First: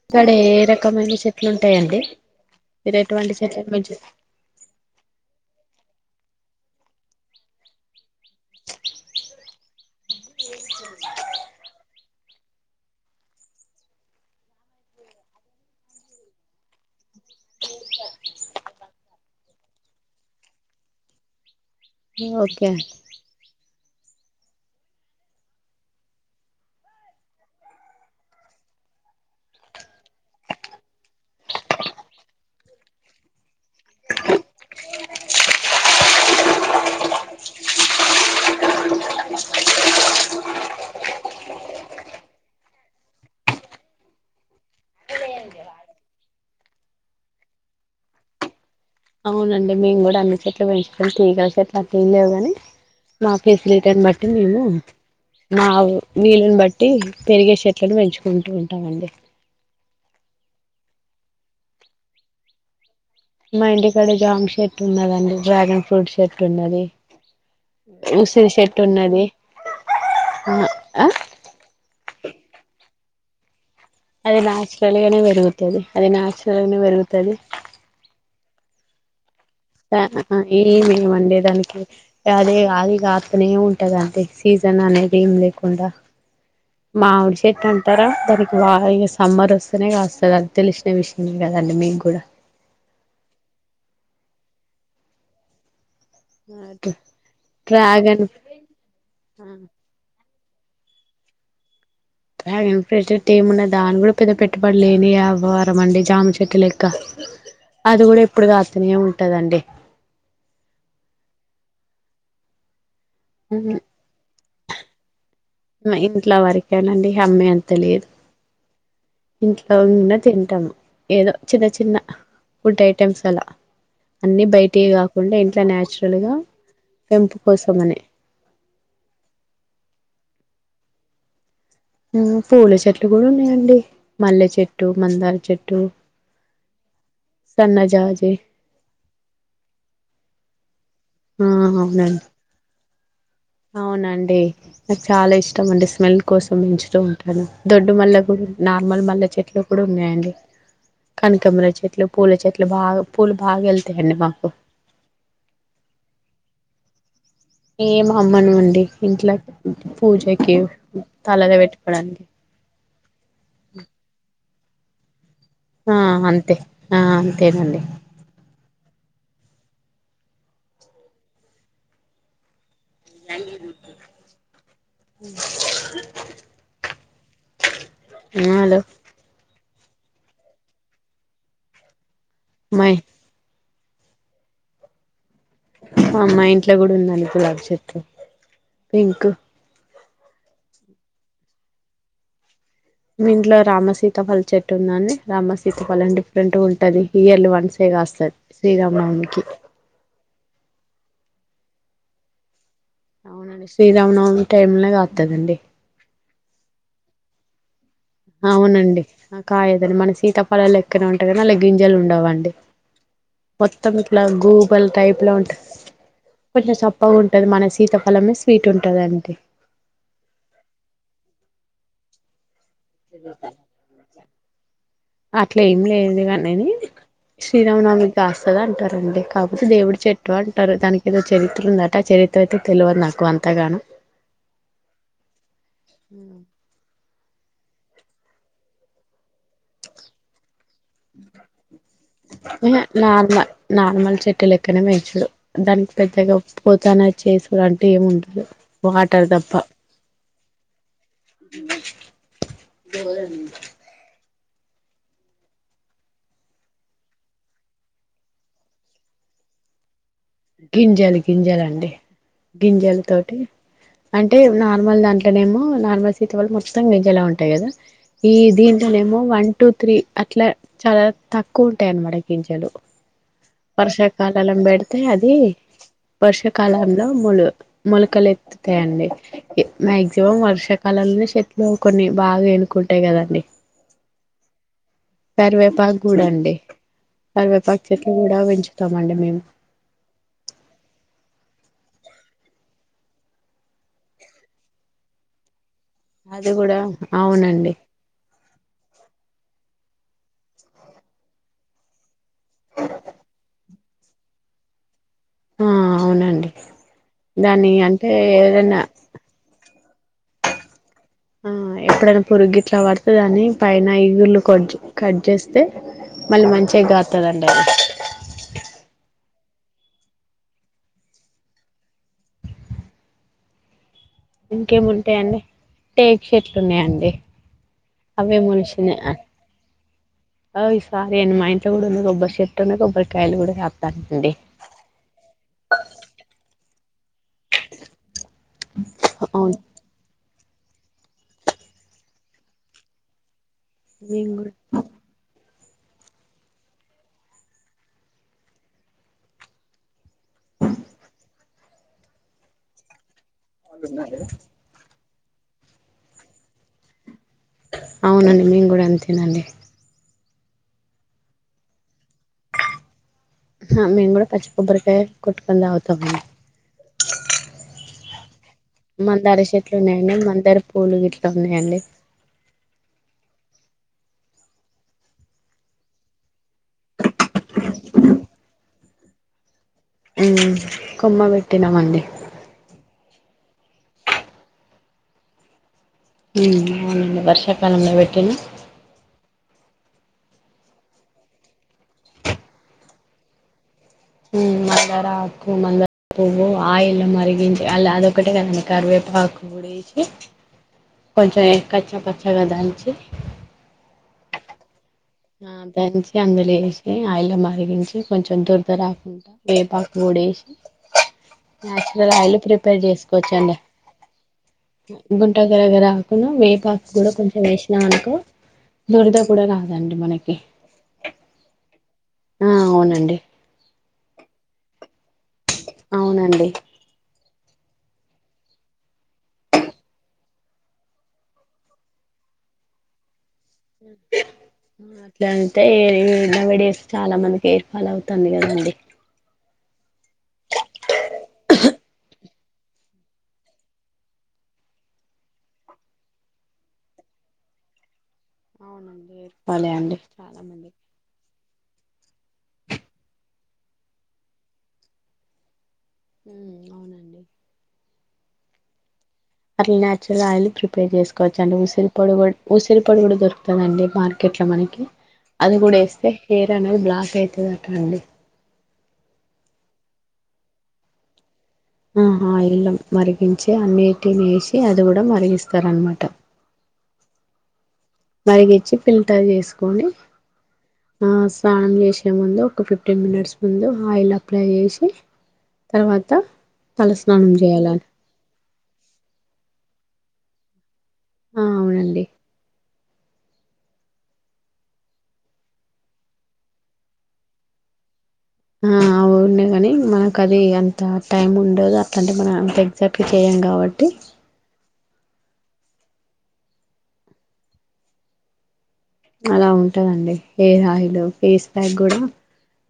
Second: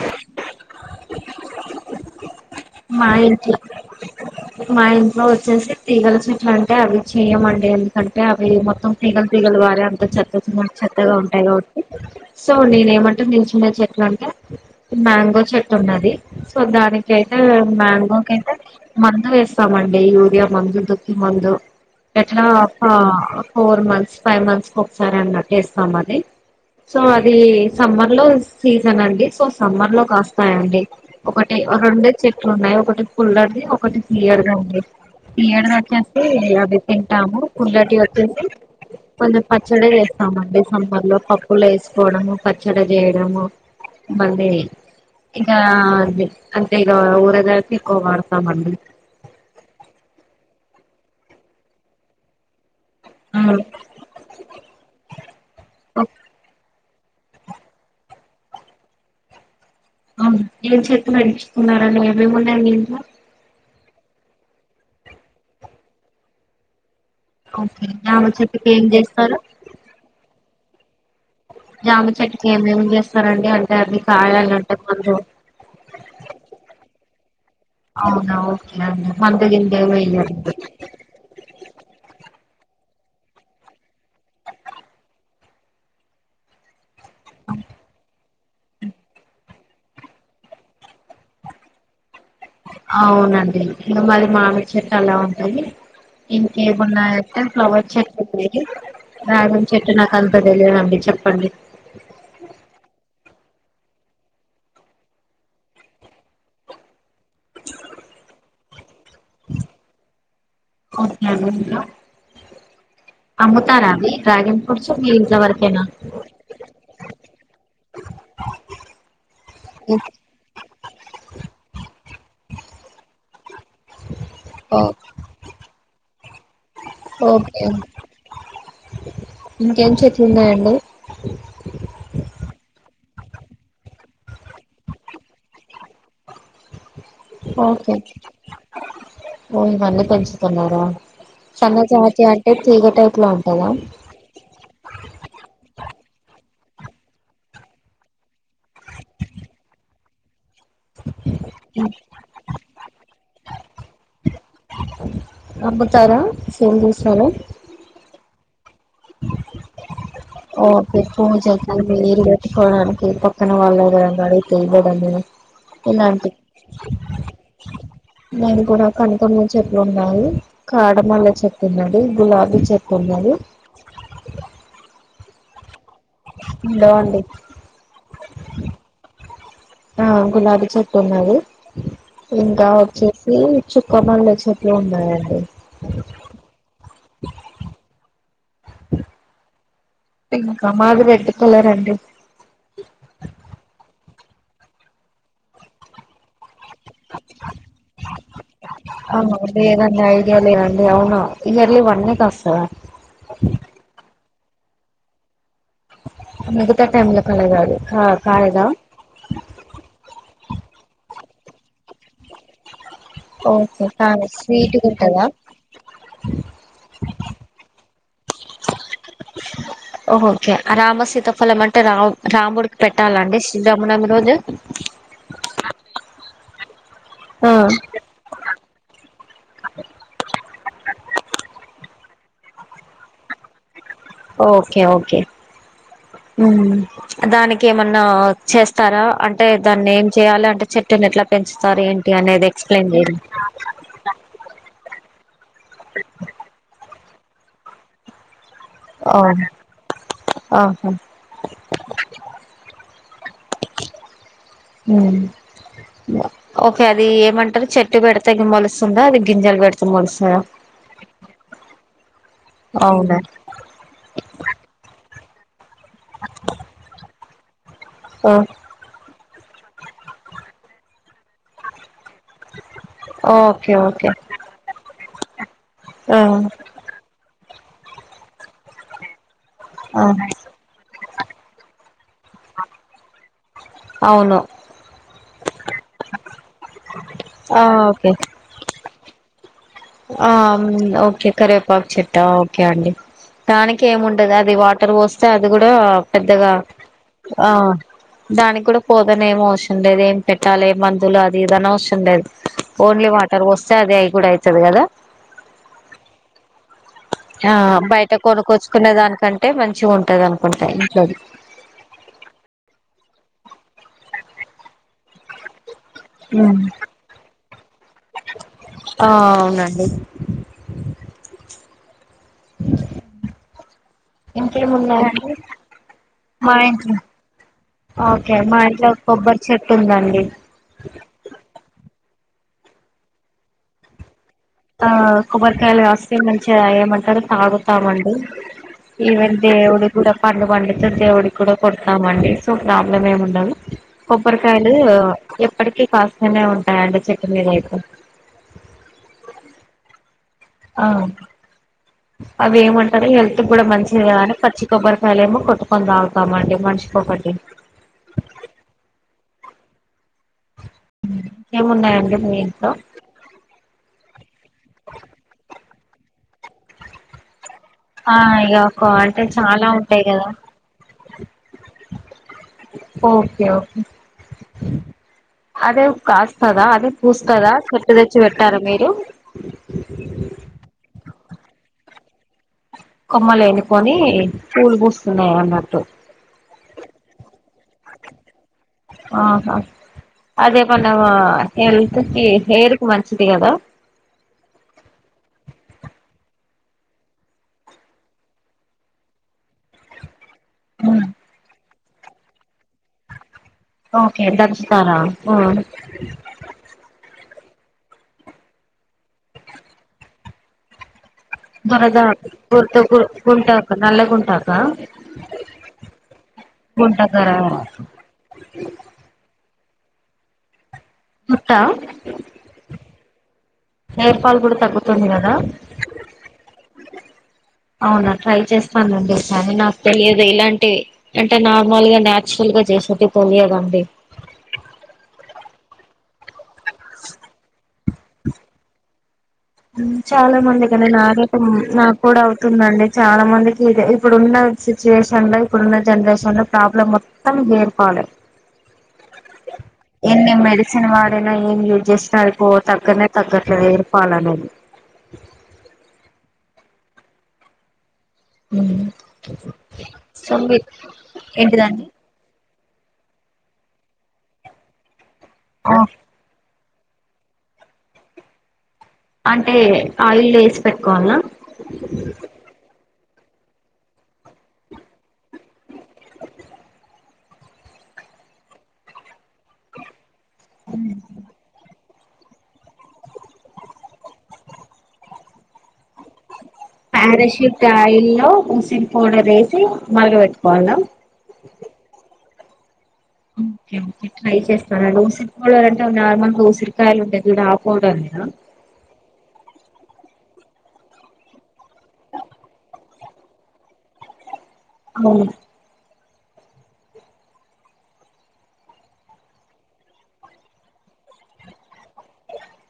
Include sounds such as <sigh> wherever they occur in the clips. ఇక్కడ ఏ రకమైన చెట్లు ఉంటాయండి? మీరు మా ఎటువంటి ఇంట్లో సెట్లు పెంచు మా ఇంట్లో వచ్చేసి తీ ఇట్ల అంటే అవి చేయమండి. ఎందుకంటే, అవి మొత్తం తీగలు తీగలు పా చెత్తన్నన చెత్తగా ఉంటాయి కాబట్టి సో నేనేమంటాను ఈ చిన్న చెట్లు అంటే మ్యాంగో చెట్టున్నది. సో దానికయితే మ్యాంగో కయి మందు వేస్తామండి యూరియా మందు దుతి మందు ఎట్లా okay four months five months కు ఒకసారి అన్నట్స్తాం అది సో అది సమ్మర్ లో సీజన్ అండి సో సమ్మర్ లో కాస్తాయండి ఒకటి రెండడు చెట్లు ఉన్నాయి ఒకటి ఫుల్లర్ది ఒకటి తీయది తీయది అవి తన్ టాము ఫులటి వచ్చసి కొంచం పచ్చడి చేస్తామండి నంబర్ లో పప్పులు వేసుకోవడము పచ్చడి చేయడము మళ్ళీ ఇక అంటే ఇక ఊరేదరిపి ఎక్కువ వాడతామండి అవునండి మేము కూడా అన్ని చెట్లు పెంచుకొని తీగల చెట్లు అట్ ఇల్లేవు కాని మా ఉమ్. ఫెసిలిటీర్ని బట్టి మేము మా వీళని బట్టి పెట్టి పెరిగే చెట్లను పెంచుకుంటూ ఉంటామండి అవును ఏం చేత నడిపుకున్నారని ఏమేమిన్నాయయి ఇంట్లో మా ఇంటిక్కడ జాంక్ షర్ట్ ఉన్నదండి డ్రాగన్ ఫ్రూట్ షర్ట్ ఉన్నది ఓకే జామ ఉసిరి చెట్టుకి చెట్టు ఏం ఉన్నది చేస్తారు ఆ ఆమె చెట్కి ఏమేమి చేస్తారండి అ మీ అది కాయాలంట నాచురల్ గానే పెరుగుతది అది నాచురల్ గానే పెరుగుతది అవునవు ఆ ఈ మేము అండేదానికి అదే రాళీగా అతనే ఉంటదంటడి సీజన్ అనేది ఏం లేకుండా మామిడి చెట్టు అంటారా దానికి వా ఇక సమ్మర్ వస్తేనే కాస్తుంది అది తెలిసిన విషయమే కదండి మీకు కూడా అవునండి ఇ మళీ మామి చెట్ అలా ఉంటాయి ఇంకేమిన్నాయంటే ఫ్లవర్ చెట్టు డ్రాగన్ ఉన్నాయి రాజ చెట్టు నాకు అంత తెలియదండి చెప్పండి ఏమున్నా దాని కూడా పెద్ద పెట్టుబడిలేని ఆవారం అండి జామ చెట్టు లెక్క అది కూడా ఇప్పుడు కాస్తనే ఉంటుంది ఓకే అమ్మతారది డ్రాగన్ ఫ్రూట్స్ మీ వరకేనా ఇంట్లో వరకేనండి అమ్మా అంత తెలియదు ఇంట్లో ఉన్నా తింటాము ఏదో చిన్న చిన్న ఫుడ్ ఐటెమ్స్ అలా అన్ని ఓ బయట కాకుండా ఇంట్లో న్చురల్ గా పెంపు ఓకే కోసమని ఇంకేం చెట్లు ఉన్నాయండి పూల చెట్లు కూడా ఉన్నాయండి మల్లె చెట్టు మందార చెట్టు ఓకే సన్నజాజే ఓ ఇ మన్నీ పెంచుతున్నారా ఆ సన్నజాతి అవునండి అంటే తీగటై అవునండి నాకు చాలా ఇష్టం అండి స్మెల్ కోసం మించుతూ ఉంటాను దొడ్డు మల్లా కూడా నార్మల్ మల్ల చెట్లు కూడా ఉన్నాయండి కనకమ్మల చెట్లు పూల చెట్లు బాగా పూలు బాగా వెళ్తాయండి మాకు అమ్ముతారా సేల్ తీసారు ఏం అమ్మను ఉండి ఓ పూజ తలలో వేరు పెట్టుకోవడానికి పెట్టుకోవడానికి పక్కన వాళ్ళ విరంగాల తెయబడము ఆ ఇలాంటి అంతే ఆ అంతేనండి ఇ కూడా కనకాంబరం చెట్లు ఉన్నాయి కాడమల్ల చెట్లు ఉన్నాండి గులాబీ చెట్ <unintelligible> <unintelligible> బోగుండి హలో ఆ గులాబీ చెట్టు ఉన్నది ఇంకా మై వచ్చేసి చుక్కమల్లె చెట్లు ఉన్నాయండి ఆ మా ఇంట్లో కూడా ఉన్నాలి గులాబి చెట్టు పింక్ అకామ్ మా అది రెడ్ కలర్ అండి మీ ఇంట్లో రామ సీత ఫలి చెట్టు ఉందని రామ సీతా ఫలం డిఫరెంట్గా ఉంటు ఉంటది ఇయర్లు వన్సేగాస్తది శ్రీరామనవమికి అ అవును ఇ అల్ వన్క్స్తద అవునండి శ్రీరామనవమి టైంనే కాతుదండి మగతా టైమ్ లో కాల కాదు అవునండి ఆ కాయదని మన సీతాపలాాలు ఎక్కన ఉంటాయి కనీ అలా గింజలు ఉండవండి ఓకే మొత్తం ఇట్లా కానీ స్వీట్గా గూగుల్ టైప్ ఉంటదా లో ఉంటుంది కొంచెం చప్పగా ఉంటుది మన సీత అలమే స్ట్ ఉంటుందండి ఓహఓకే రామసీతఫలం అంటే రా రాముడుకి పెట్టాలండి శ్రీరాములం రోజు అట్లే ఏం లేదు కానీని ఆ శ్రీరామనామికి కాస్తద అంటారండి కాకపోతే దేవుడి చెట్టు అంటే టారు దానికి ఏదో చరిత్ర ఉందట చరిత్ర అయితే తెలియదు నాకు అంతగాన ఓకే ఓకే దానికి ఏమన్నా చేస్తారా అంటే అంటే దాన్ని ఏం చెయ్యాలి అంటే చెట్టుని ఎట్లా పెంచుతారు ఏంటి అనేది ఎక్స్ప్లెయిన్ చేయ ట్ట లెక్కనే వేయించడు దానికి పెద్దగా పోతాన చేసుడు అంటే ఏమి ఉండదు వాటర్ ఆఓ తప్ప ఆహా బ అ ఓకే అది ఏమంటారు చెట్టు పెడితే మలుస్తుందా అది గింజాలు పెడతే మొలుస్తు గింజలు గింజలు అండి గింజలు అవునా తోటి అంటే నార్మల్ దాంట్లో టనేమో నార్మల్ సీత వళ్ల్ మొత్తంగా నజజలా ఉంటాయి కదా ఈ దీంట్లోనేో వంట టూ త్రీ అట్లా చాలా తక్కువ ఉంటాయి అన్నమాటకి కిించలు ఓకే ఓకే వర్షాకాలాల పెడితే అది వర్షాకాలంలో ములు మొలకలు ఎత్తుతాయిడి మా్యాక్సిమం వర్షాకాలంలోనే చెట్తులు కొన్ని బాగా ఎనుకుంటాయి కదండి అవును పెరివేపాకు కూడాడ అండి సర్వే పక్షట్లు ఓకే కూడా పెంచుతామండి మేము ఆ ఓకే కరివేపాక్ చెట్టా ఓకే అండి దానికి ఏముండదు అది వాటర్ పోస్తే అది కూడా అది పెద్దగా కూడా ఆ అవునండి దానికి కూడా పోదానే ఏమవు అవసరం లేదు ఏం పెట్టాలి ఏ మందులు అది ఇదన అవసరం లేదు ఓన్లీ వాటర్ వస్తే అది అవి కూడా అయి ఆ అవునండి ఆ దాని అంటే బయట ఏదైనా కొనుక్కొచ్చుకునే దానికంటే మంచి మంచి ఉంటుది అనుకుంటయి ఇం ఆ ఎప్పుడైనా పురు్ట్లా పడుతేదాని పైన ఈగుళ్ కొ కట్ చేస్తే మళ్ళీ మంచిగా కాతుదడిది అడి ఇంకేమున్నాయండి ఇంకేముంటాయండి టేక్ మా చెట్లు ఇంట్లో ఉన్నాయండి ఓకే అవే మా ఇంట్లో మనుషన్ కొబ్బరి చెట్టు ఉందండి అ సార అన మా ఇంత కూడాడుంద గబ కొబషట్టుక కొబ్బరికాయలు కూడా ఆపుతాండి ఆ క్కర తాగుతామండి ఈవెన్ అవును దేవుడు కూడా పండు పండుతు దేవుడికి కూడా కొడతామండి సో ప్రాబ్లం ఏమి ఉండదు మేము కూడా కొబ్బరకాయలు ఇప్పటికీ కాస్తనే ఉంటాయండి చెట్టు మీద అయితే ఆ అవి ఏమంటారు హెల్త్ కూడా మంచిది కానీ పచ్చి కొబ్బరి మళ్ళ ఏమో కొట్టుకొని తాగుతామండి మనిషి ఒకటి అవునండి మేము కూడా అంతేనండి ఇక ఏమున్నాయండి మీ ఇంట్లో మేము కూడా పచ్చి కొబ్బరికాయ కొట్టుకొని తాగుతామండి హాయ్ మందార చెట్లు ఉన్నాయండి మందర పూలు గిట్లా ఉన్నాయండి ఓకే ఓకే అదే కాస్తదా అదే పూస్తదా చెట్టు తెచ్చి పెట్టారా మీరు హుమ్ కొమ్మ బెట్టినమండి కొమ్మలేనుకొని పూలు పూస్తున్నాయి అన్నట్టు హ్మ్ అవునండి వర్షాకాలంలో పెట్టినా ఆహా అదే మన హెల్త్ కి హెయిర్ కు మంచిది కదా హ్మ్ మందార ఆకు మందారపువ్వు ఆయిల్లో మరిగించి అల్ అదొకటే కాదండి కరివేపాకు కూడా ఎసి కొంచెం కచ్చా పచ్చగా దంచి ఓకే దంచి ఆ దంచి అందులో వేసి ఆయిల్లో మరి వేగించి కొంచెం దురద రాకు వేపాకు కూడా వేసి దురద నేచురల్ ఆయిల్ గుర్త ప్రిపేర్ గు చేసుకోవచ్చండి గుంటాక నల్ల గుంటాక గుంటగరగరా ఆకు వేపాకు కూడా గుంటకరా కొంచెం వేసినా అనుకో దురద కూడా రాదండి మనకి <unintelligible> ఆ అవునండి హేర్ ఫాల్ కూడా తగ్గుతుంది కదా అవునండి అవునా ట్రై చేస్తానండి కానీ నాకు తెలియదు ఇలాంటివి అంటే నార్మల్ గా నాచురల్ గా చేసేటి గంతే ఈ నౌ ఎ డేస్ చాలా మందికి అలా అవుతంది కదండి చాలా మంది కానీ నాది నాకు కూడా అవుతుంది అవుతుందండి చాలా మందికి ఇ ఇప్పుడున్న సిచ్యువేషన్ ల ఇప్పుడున్న జనరేషన్ లో ప్రాబ్లం మొత్తం హెయిర్ ఫాలే ఫాలే అండి మెడిసిన్ వాడినా ఏం యూజ్ చేస్తున్నా తగ్గనే తగ్గట్లేదు హెయిర్ ఫాలనేది ఉమ్మ్ అవునండి మ్మ్ అట్లా నాచురల్ ఆయిల్ ప్రిపేర్ చేసుకోవచ్చు అండి ఏంటిదండి ఉసిరిపొడి కూడ్ ఉసిరిపొడి కూడా దొరుకుతదండి మార్కెట్ లో మనకి అది కూడా వేస్తే హెయిర్ దనేది బ్లాక్ అయితుదట అండి అంటే ఆయిల్ వేసి పెట్టుకోవాల్నా అహ ఆయిల్లో మరిగించి అన్నీటిని వేసి అది కూడా మరిగిస్తారు అన్మాట మరిగిచ్చి ఫిల్టర్ చేసుకోని ఆ స్నానం చేసే ముందు ఒక ఫిఫ్టీన్ మినిట్స్ ముందు ఆయిల్ అప్లై చేసి తర్వాత తలస్నానం పారాషూట్ చేయాలని ఆయిల్లో ఉసిరి పౌడర్ వేసి మరగపెట్టుకోవాల్నా ఆ అవునండి <unintelligible> ఉసిరి పౌడర్ అంటే నార్మల్ గా ఉసిరికాయలు ఉంటాయి జూడు ఆ పౌడర్నేనా మ్మ్ అవు ఉండేగాని ఇంగ కానీ అంత టైం ఉండదు అట్లాంటే మనం అంత ఎగ్జాక్ట్ గా చేయం కాబట్టి హ్మ్ అలా ఉంటదండి హెయిర్ ఆయిల్ ఫేస్ ప్యాక్ కూడా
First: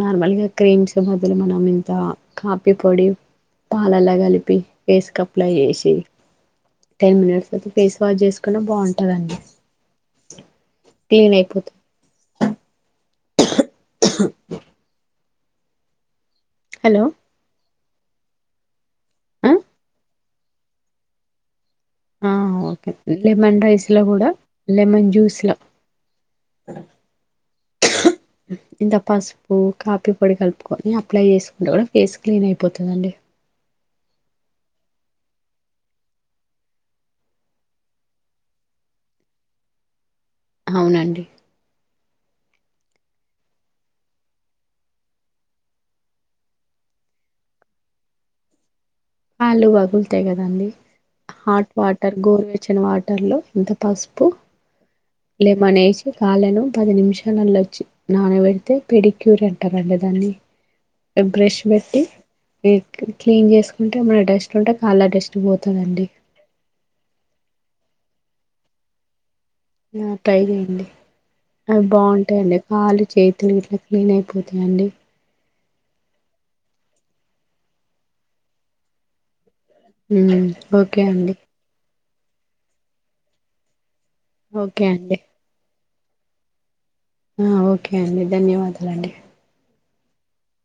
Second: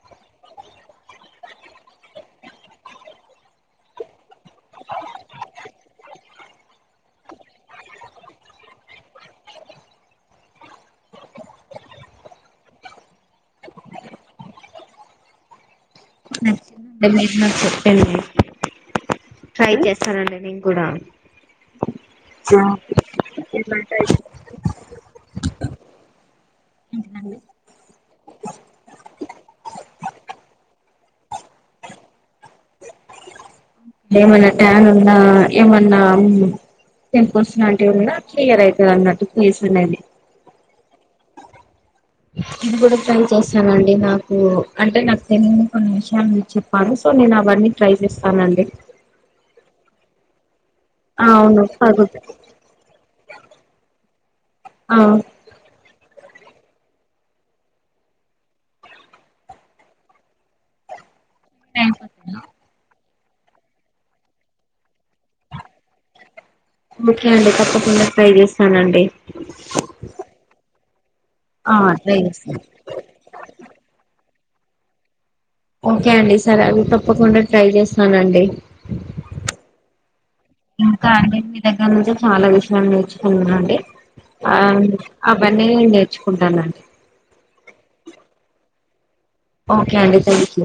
నార్మల్ గా క్రీమ్స్ బదులు మనం ఇంత కాఫీ పొడి పాలల్లో కలి పి ఫేస్ కి అప్లై చేసి టెన్ మినిట్స్ తవాత ఫేస్ వాష్ చేసుకున్నా బాగుంటదండి టీన్ అయిపోతు హలో నచ్చిందండి మీరు నాకు చెప్పేది ఆ ట్రై చేస్తానండి నేను కూడా ఆ ఓకే లెమన్ రైస్ లో కూడా లెమన్ జ్యూస్ లో ఏంటండీ ఇంత పసుపు కాపీ పొడి కలుపుకొని అప్లై చేసుకుంటే కూడా ఫేస్ క్లీన్ అయిపోతుందండి ఏమన్నా ట్యాన్ ఉన్నా ఏమన్నా టెంపుల్స్ లాంటివిన్నా క్లియర్ అవుతది అన్నట్టు చేస్తుందండి అవునండి ఇది కూడా ట్రై చేస్తాను అండి నాకు అంటే నాకు తెలియని కొన్ని విషయాలు చెప్పాను సో నేను అబట్ ట్రై చేస్తానండి కాలు పగులుతాయి కదండీ అవును హాట్ వాటర్ పగుతు గోరువెచ్చిన వాటర్లు ఇంత పసుపు ఆ లెమన్ ఏసీ కాలను పది నిమిషాలలో వచ్చి నాన పెడితే పెడి క్యూర్ అంటారండి దాన్ని బ్రష్ పెట్టి క్లీన్ చేస్ టే ఏమన డస్ట్ ఉంటే కాళ్ళ డస్ట్ పోతదండి ఓకే అండి తప్పకుండా ట్రై చేస్తానండి ఆ ట్రై చేయండి ఆ అవి ట్రై బాగుంటాయండి చేస్తాను కాలు చేతులు ఇట్లా క్లీన్ అయి పోతదండి ఓకే అండి సరే అవి తప్పకుండా ట్రై చేస్తానండి ఇంకా అండి మీ దగ్గర నుంచి చాలా విషయాలు నేర్చుకున్నానండి ఆ ఓకే అండి అవన్నీ నేను నేర్చుకుంటానండి ఆ ఓకే అండి ధన్యవాదాలండి ఓకే అండి థ్యాంక్ యూ